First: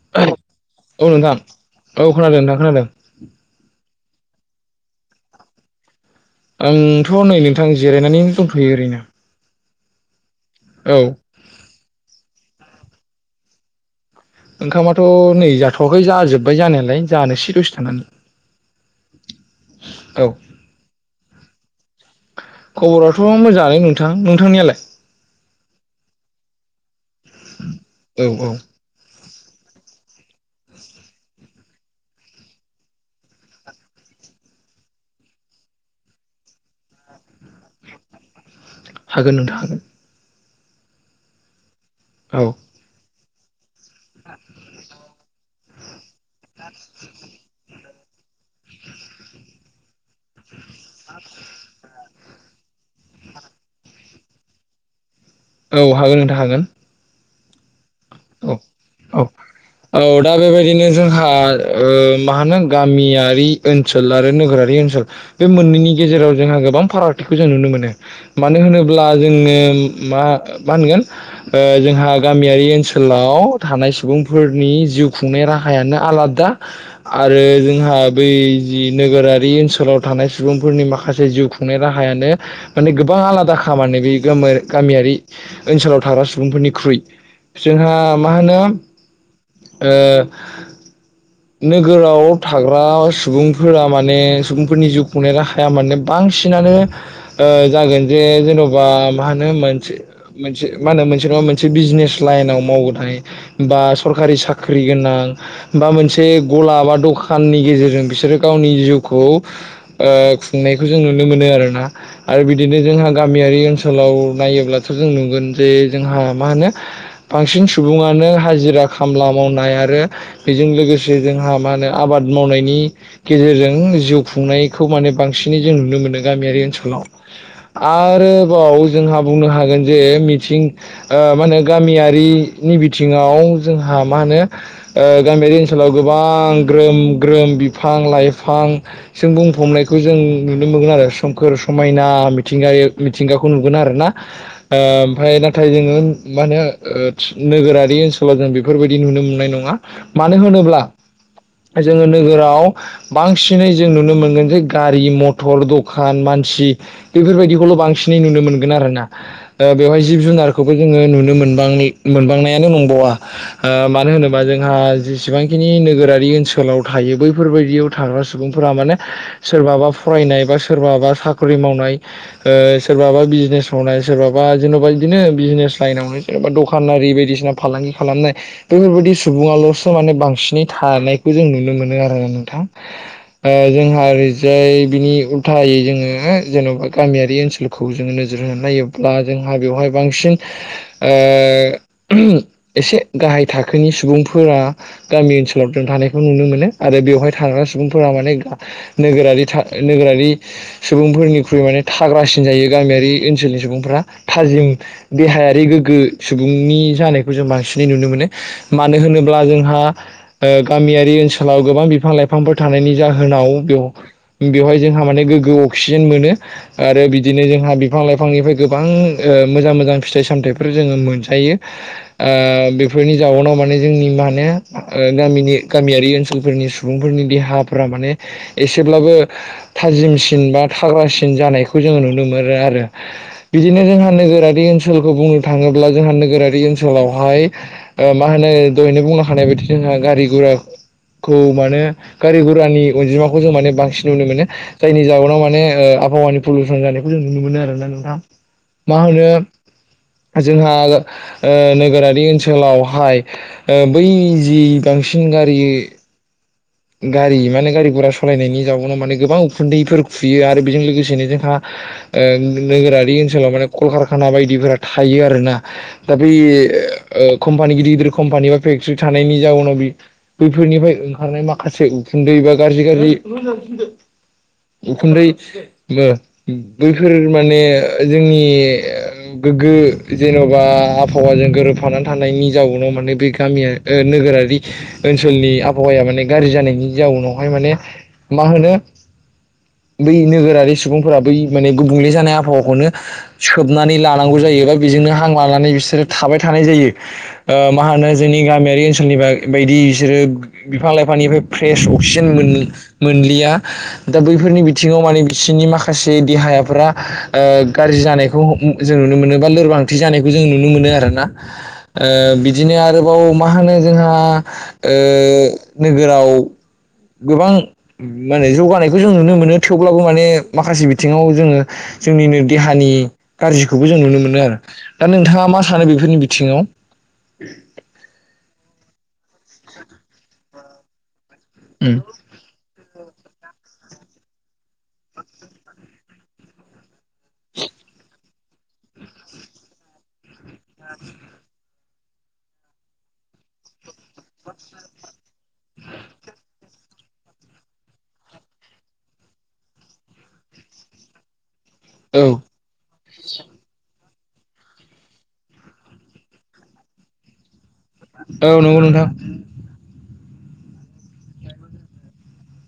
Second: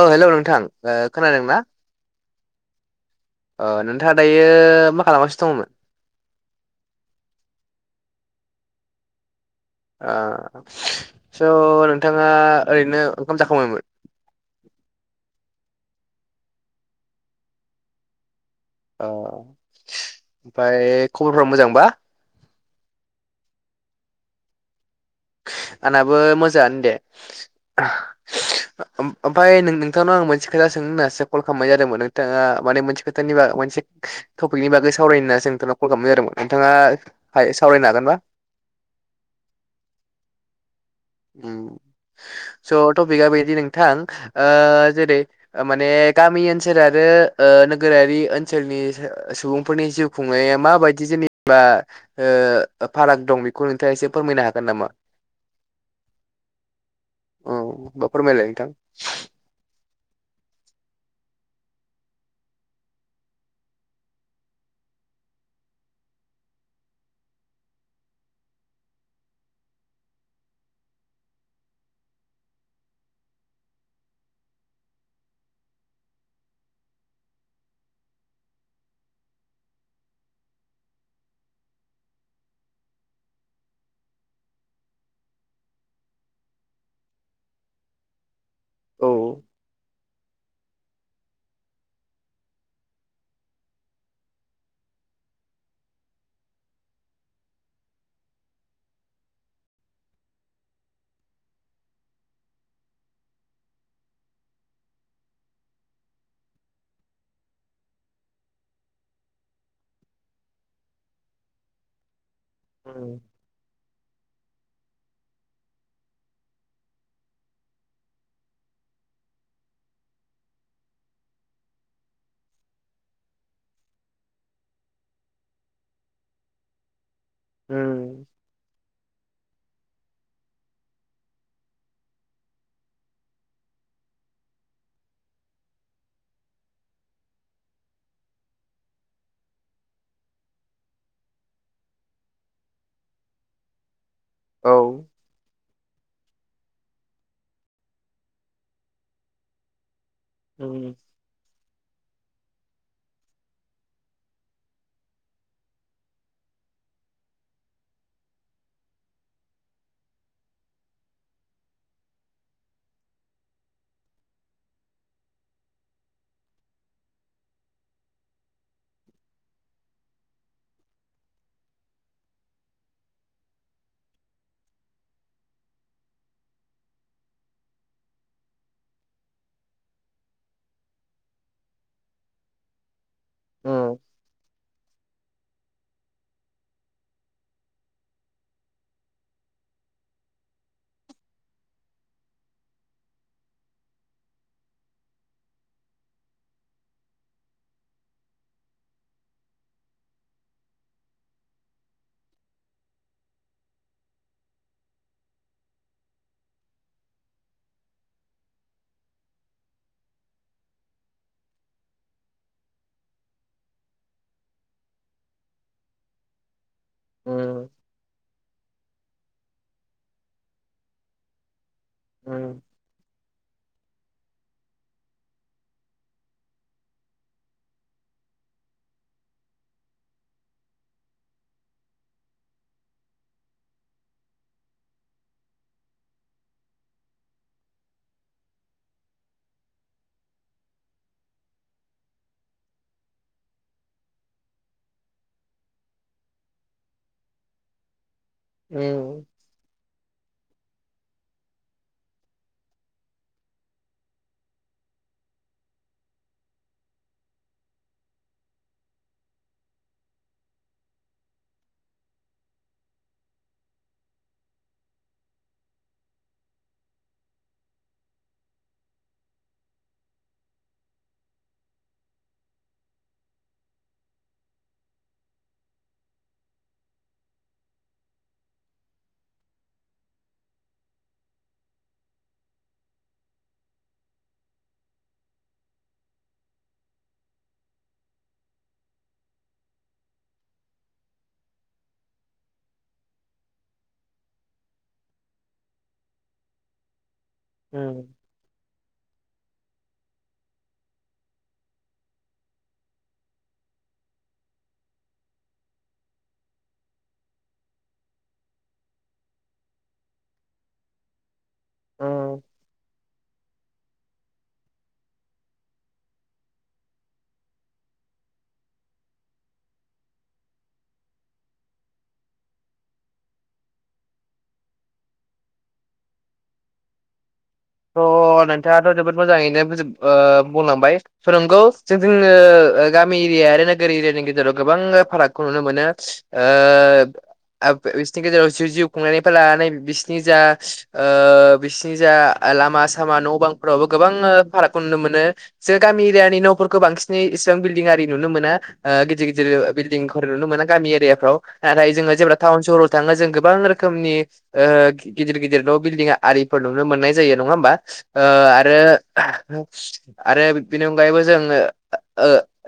औ हेलौ नोंथां नोंथां खोनादों ना? औ खोनादों नोंथां खोनादों। नोंथाङा दायो मा खालामासिनो दङमोन? आंथ' नै नोंथां जिरायनानै दंफैयो ओरैनो। ओ औ स' नोंथाङा ओरैनो ओंखाम जाखांबायमोन? थाखै जाजोबबाय जानायालाय जानोस दसे थानानै। औ ओमफ्राय खबर फोरा मोजांबा? खबरथ मोजाङानो नोंथां नोंथांनियालाय? आंनाबो मोजाङानो दे औ औ ओमफाय नों नोंथांनाव आं मोनसे खोथा सोंनो होननासो कल खालामनाय जादोंमोन नोंथाङा माने मोनसे खोथानि ब मोनसे टपिकनि बागै सावरायनोसो होनना नोंथांनाव कल खालामनाय जादोंमोन नोंथाङाहा सावरायनो हागोनबा? हागोन नोंथां हागोन। उम औ जोंहाबो बे टपिका बेबायदि नोंथां नोंथां जेरै माने गामि ओनसोल आरो नोगोरारि ओनसोलनि सुबुंफोरनि जिउ खुंनाया माबायदि जेनेबा फाराग दं बेखौ नोंथाङा एसे फोरमायनो हागोन नामा? औ हागोन नोंथा हागोन। औ फोरमायलाय औ नोंथां औ औ दा बेबायदिनो जोंहा मा होनो गामियारि ओनसोल आरो नोगोरारि ओनसोल बे मोननैनि गेजेराव जोंहा गोबां फारागथिखौ जों नुनो मोनो मानो होनोब्ला जोंनो म मा होनगोन? जोंहा गामियारि ओनसोलाव ओनसोलाव थानाय सुबुंफोरनि जिउ खुंनाय राहायानो आलादा आरो जोंहा बै जि नोगोरारि ओनसोलाव थानाय सुबुंफोरनि माखासे जिउ खुंनाय राहायानो माने गोबां आलादा खामानि बे गामियारि ओनसोलाव थाग्रा सुबुंफोरनिख्रुइ जोंहा मा होनो औ ओ नोगोराव थाग्रा सुबुंफोरा माने सुबुंफोरनि जिउ खुंनाय राहाया माने बांसिन बांसिनानो ओ जागोन जे जेन'बा मा होनो मोनसे मोनसे मा होनो मोनसे नङा मोनसे बिजनेस लाइनाव मावबथाय बा सरकारि साख्रि गोनां बा मोनसे से गला बा दखाननि गेजेरजों बिसोरो गावनि जिउखौ ओ खुंनायखौ जों नु नुनो मोनो आरोना आरो बिदिनो जोंहा उम गामियारि ओनसोलाव नायोब्लाथ जों नुगोन जे जोंहा मा होनो बांसिन सुबुङानो हाजिरा खामला मावनाय आरो बेजों लोगोसे जोंहा मा होनो आबाद मावनायनि गेजेरजों जिउ खुंनायखौ माने बांसिनै जों नुनो मोनो। मोनदों गामियारि ओनसोलाव उम आरोबाव जोंहा बुंनो हागोन जे मिथिं ओ माने गामियारिनि बिथिङाव जोंहा मा होनो ओ गामियारि ओनसोलाव गोबां ग्रोम ग्रोम बिफां लाइफांजों बुंफबनायखौ जों नुनो मोनो। सोमखोर समायना मि मिथिंगाखौ नुगोन आरोना औ ओ ओमफ्राय नाथाय जोङो म नोगोरारि ओनसोलाव जों बेफोरबायदि नुनो मोननाय नङा। मानो होनोब्ला उम जों नोगोराव बांसिनै जों नुनो मोनगोन जे गारि मथर दखान मानसि बेफोरबायदिखौल' बांसिनै नुनो मोनगोन आरोोना बेवहाय जिब जुनारखौबो जोङो नुनो मोन मोनांनायानो नंबावा ओ मानो होनोबा जोंहा जेसेबांखिनि नोगोरारि ओनसोलाव थायो बैफोरबायदियाव थाग्रा सुबुंफोरा माने सोरबाबा फराय नाया सोरबाबा स मावनाय ओ सोरबाबा बिजने मावनाया जेन'बा बिदिनो बिजने लाइनो जेनेबा दखानारि बायदिसिना फालांगि खालामनाय बेफोरबायदि सुबुङा लस माने बांसिनै थानायखौ जों नुनो मोनो आरो नोंथां उम जोंहा ओरैजाय बिनि उल्थायै जोङो जेन'बा गामियारि ओनसोलखौ जोङो नोजोर होनो नायोब्ला जोंहा बेवहाय बांसिन ओ एसे गाहाय थाखोनि सुबुंफोरा गामि ओनसोलाव जों थानायखौ नुनो मोनो आरो बेवहाय थाग्रा सुबुंफोरा माने नोगोरारि नोगोरारि सुबुंफोरनिख्रुइ माने थाग्रासिन जायो गामियारि ओनसोलनि सुबुंफोरा थाजिम देहायारि गोग्गो सुबुंनि जानायखौ जों बांसिनै नुनो मोनो मानो होनोब्ला जों गामियारि ओनसोलाव गोबां बिफां लाइफांफोर थानायनि जाहोनाव [unintelligible] बेवहाय जोंहा माने गोग्गो अक्सिजेन मोनो। आरो बिदिनो उम जोंहा बिफां लाइफांनिफ्राय गोबां मोजां मोजां फिथाइ सामथाइफोर जोङो मोनजायो। उम बेफोरनि जाउनाव माने जोंनि मान ओ गामिनि गामियारि ओनसोलफोरनि सुबुंफोरनि देहाफोरा माने एसेब्लाबो थाजिमसिन बा थाग्रासिन जानायखौ जोङो नुनो मोनो आरो बिदिनो जोंहा नोगोरारि ओनखौ बुंनो थाङोब्ला जोंहा नोगोरारि ओनसोलावहाय ओ मा होनो दहनो बुंनो हानाय बायदि जोंहा गारि गरा खौ माने गारि गुरानि अनजिमाखौ जों माने बांसिन नुनो मोनो जायनि जाउनाव माने ओ आबहावानि पलिउसन जानायखौ जों नुनो मोनो आरोना नोंथां मा उम होनो? जोंहा ओ नोगोरारि ओनसोलावहाय ओ बै जि बांसिन गारि गारि माने गारि गघरा सालायनायनि जाउनाव माने गोबां उखुन्दैफोर खुयो आरो बेजों लोगोसेनो जोंहा नोगोरारि ओनसोलाव माने कलकारखाना बायदिफोरा थायो आरोना दा बे कम्पानि गिदिर गिदिर कम्पानि बा फेक्टर्रि थानायनि जाउनाव बैफोरनिफ्राय ओंखारनाय माखा से उखुन्दै बा गाज्रि गाज्रि उखुन्दै बैफोर माने जोंनि गोग्गो जेन'बा आबहावाजों गोरोबफानानै थानायनि जाउनाव माने बे गामिया नोगोर ओनसोलनि आबहावाया माने गाज्रि जानायनि जाउनावहाय माने मा होनो [unintelligible] बै नोगोरारि सुबुंफोरा बै माने गुबुंले जानाय आबहावाखौनो सोबनानै लानांगौ जायोबा बेजों बिनो हां लानानै बिसोरो थाबाय थानाय जायो। मा होनो उम जोंनि गामियारि ओनसोलनि बायदि बिसोरो बिफां -लाइफां आफानिफ्राय फ्रेस अक्सिजेन मोनलिया दा बैफोरनि बिथिङाव माने बिसिोरनि माखासे जे देहायाफ्रा गाज्रि जानायखौ जों नुनो मोनो बा लोरबांथि जानायखौ जों नुनो मोनो आर ना उम बिदिनो आरोबाव मा होनो जोंहा नोगोराव गोबां माने जौगानायखौ जों नुनो मोनो थेवब्लाबो माने माखासे बिथिङाव जोङो जोंनिनो देहानि गाज्रिखौबो जों नुनो मोनो आरो दा नोंथाङा मा सानो बेफोरनि बिथिङाव [unintelligible] थ' नोंथाङाथ' जोबोद मोजाङैनोज बुंलांबाय फोरोंगौ उम जों गामि एरिया आरो नोगोर एरियानि गेजेराव गोबां फारागखौ नुनो मोनो। बिसिनि गेजेराव जि जिउ खुंनायनिफ्राय लानानै बिसोरनि जा बि नि जा लामा सामा न' बांफोरावबो गोबां फारागखौ नुनो मोन जों गामि एरियानि न' बांसिनै इसिबां बिल्दिं आरि नुनो मोना गिदिर गिदिर बिल्डिंफोर नुनो मोना गामि एरियाफ्राव नाथाय जो औ जेब्ला टाउन सहराव थाङो जों गोबां रोखोमनि ओ गिदिर गिदिर न' बिल्डिं आरिफोर नुनो मोननाय जायो नङा होमबा ओ औ आरो नंगौ नोंथां आरो बेनि अनगायैबो जोङो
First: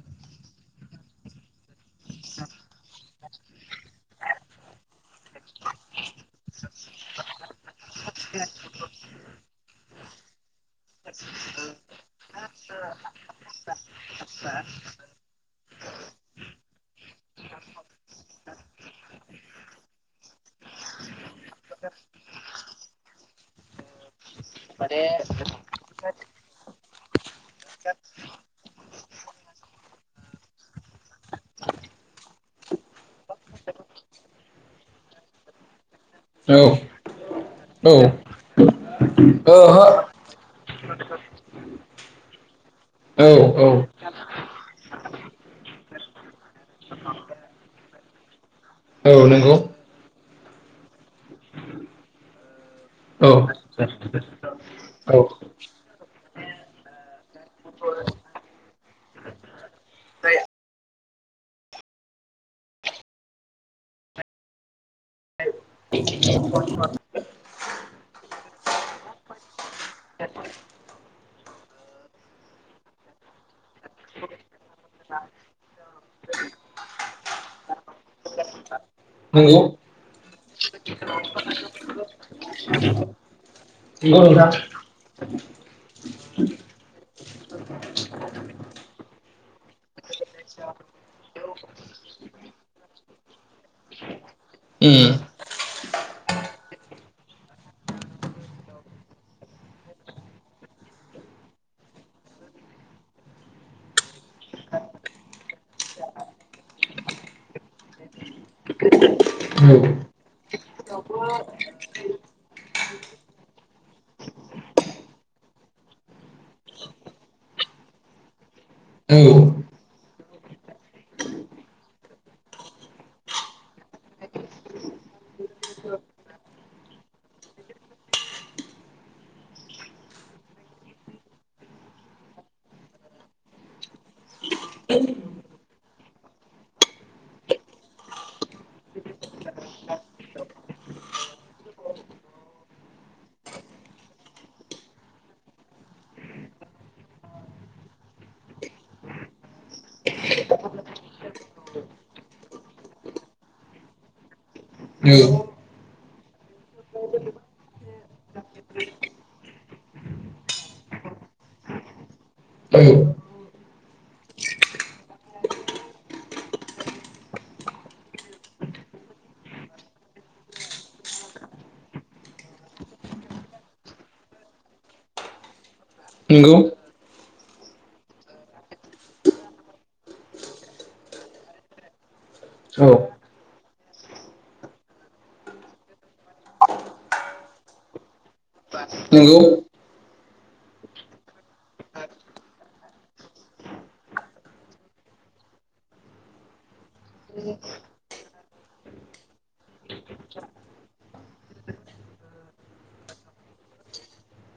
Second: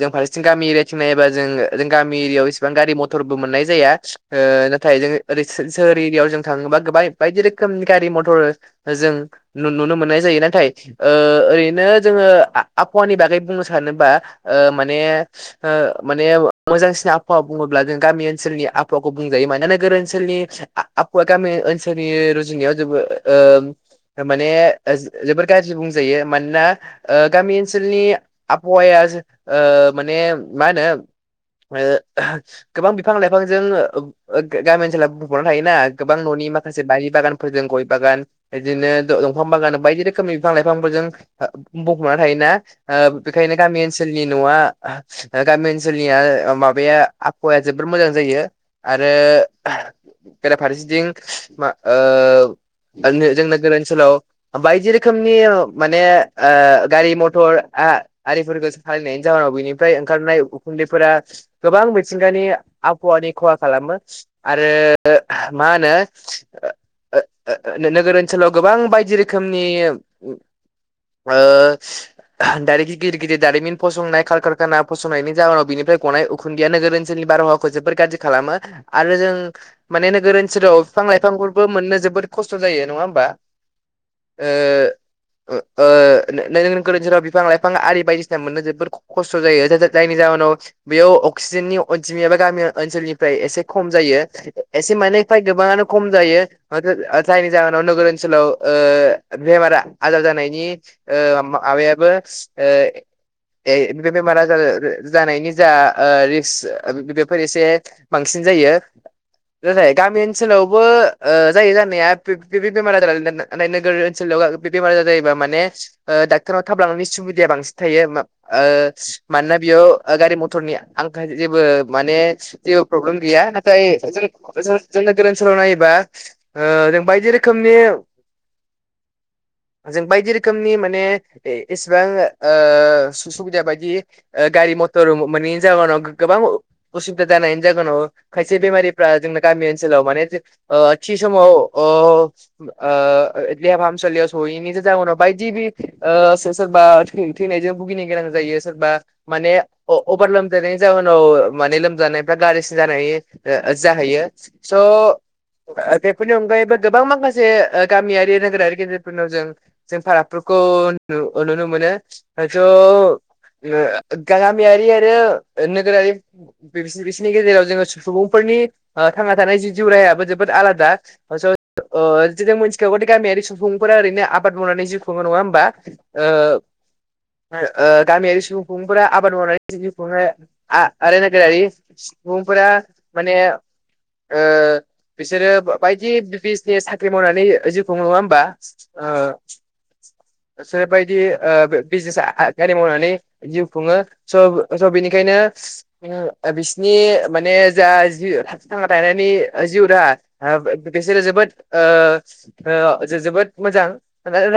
जों फारसेथिं गामि एरियाथिं नायोबा जों जों गामि एरिया बो एसेबां गारि मथरबो मोननाय जाया ओ ओरै जोङो सो सोहोर एरियायाव थाङोब्ला गोबां बाय बायदि रोखोमनि रोखोम गारि मथर जों नुनो मोननाय जायो नाथाय ओ ओरैनो जोङो आ आबहावानि बागै बुंनो सानोबा माने माने मोजांसिन आबहावा बुङोब्ला जों गामि ओनसोलनि आबहावाखौ बुंजायो मानोना नोगोर ओनसोलनि आबहावा गामि ओनसोलनि रुजुनायाव जोबो। ओ माने जोबोर गाज्रि बुंजायो मानोना गामि ओनसोलनि आबहावाया ओ माने मा होनो ओ गोबां बिबांनि बिफां लाइफांजों गामि ओनसोाव बुफबना थायो ना गोबां न'नि औ माखासे बारि बागानफोरजों गय औ बागान बिदिनो दंफां बागान ओहो बायदि रोखोमनि बिफां लाइफांफोर बुंफबना थायोना औ बेनिायनो औ गामि ओनसोलनि नि न'आ गामि ओनसोलनि ओनसोलनिया माबाया आबहावाया जोबोर मोजां जायो आरो औ नंगौ बेराफारसेथिं ओ औ जोंनो गोर याव बायदि औ रोखोमनि माने ओ गारि मथरिफोरखौ नि जाहोनाव बिनिफ्राय ओंखारनाय उखुनदै फोरा गोबां मिथिंगानि आबहावानि खहा खालामो आरो ओ मा होनो ओ ओ ओ नोगोर ओनसोलाव गोबां बायदि रोखोमनि ओ दाइरेक गिदिर गिदिर दारिमिन फसंनाय कारकारखाना फसंनायनि जाहोनाव बिनिफ्राय गनाय उखुनदैया नोगोर सोलनि बारहावाखौ जोबोर गाज्रि खालामो आरो जों नंगौ माने नोगोर ओनसोलाव बिफां लाइफांफोरबो मोननो जोबोद खसथ' जायो नङा होमबा ओ नोंथां ओ ओ गोदो जेराव बिफां लाइफां आरि बायदिसिना मोननो जोबोद खसथ' जायो नाथाय जायनि नि जाहोनाव बेयाव अक्सिजेननि अनजिमायाबो गामि ओनसोलनिफ्राय एसे खम जायो एसे माने फाय गोबाङानो खम जायो जायनि जाहोनाव नोगोर ओनसोल ओनसोलाव ओ बेमारा आजार जानायनि माबायाबो ए बेमार आजार जानायनि जा ओ रिक्स बेफोर एसे बांसिन [unintelligible] जथाय नंगौ गामि ओनसोलावबो ओ जायो जानाया बे बेमार नोगोर ओनसोलाव बेमार आ जायोब माने डक्टनाव थाबलांनायनि सुबिदाया बांसिन थायो ओ औ मानोना बेयाव गारि मथरनि आं जेबो माने जेबो प्रब्लेम गैया नाथाय जों नोगोर ओनसोलाव नायोबा जों बायदि रोखोमनि जों बायदि रोखोमनि माने एसेबां ओ सुबिदा बायदि गारि गारि मथर मोनैनि जाव गोबां असुबिदा जानायनि जोनाव खायसे बेमारिफ्रा जों गामि ओनसोलाव माने ओ थि समाव ओ ओ देहा फाहामसालियाव सहैयैनि जाहोनाव बायदि बि सेस थैनायजों भुगिनो गोनां जायो सोरबा माने अभार लोमजानायनि जाहोनाव माने लोमजानायफ्रा गारजिसिन जानाय जाहैयो स बेफोरनि अनगायैबो गोबां माखासे से गामियारि नोगोरारि गेजेरफोरनाव जों जों फारागफोरखौ नुनो मोनो [unintelligible] गामियारि आरो नोगोरारि बिसोरनि गेजेराव जोङो सुबुंफोर नि थांना थानाय जि जिउ राहायाबो जोबोद आलादा ओ जों मिथिखागौदि गामियारि सुबुंफोरा ओरैनो आबाद मावनानै जिउ खुङो नङा होमबा नंगौ आ गामियारि सुबुंफोरा आबाद मावनानै आरायना गोरारि सुबुंफोरा माने बिसोरो बायदि ज साख्रि मावनानै जिउखौ नङा होमबा सोरबायदि बिजनेस गारि मावनानै जिउ खुङो सनि बेखायनो बिसिनि माने जा जि थथि थांना थानायनि जिउ राहा बेसेल जबो जोबोद मोजां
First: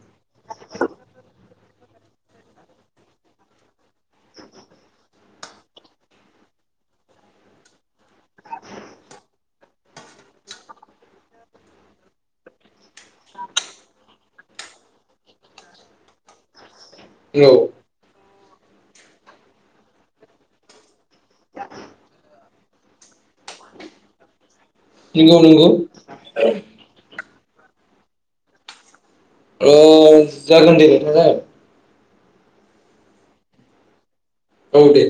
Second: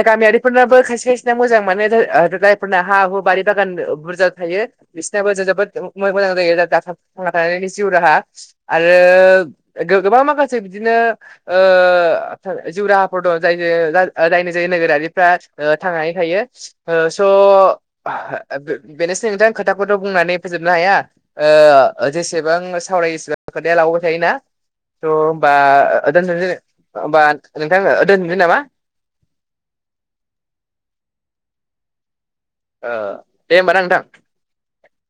गामियारिफोरनाबो खायसे खायसेना मोजां माने गायफोरना हा हु बारि बागान बुरजा थायो बिसोरनाबो जों जोबोद मोजां जायो आरो थांना थानायनि जिउ राहा आरो गोबां माखासे बिदिनो ओ जिउ राहाफोर दं जाय जायनि जाय नोगोरारिफ्रा थांनानै थायो स' औ बेनोसै नोंथां खोथाखौथ' बुंनानै फोजोबनो हाया जेसेबां फराय खोथाया लाबोबाय थायोना थ' नंगौ हबा नंगौ होमबा नोंथांनो दोनसै नामा ओ जागोन दे नथाङा जाग दे होनोमबा ना नोंथां औ दे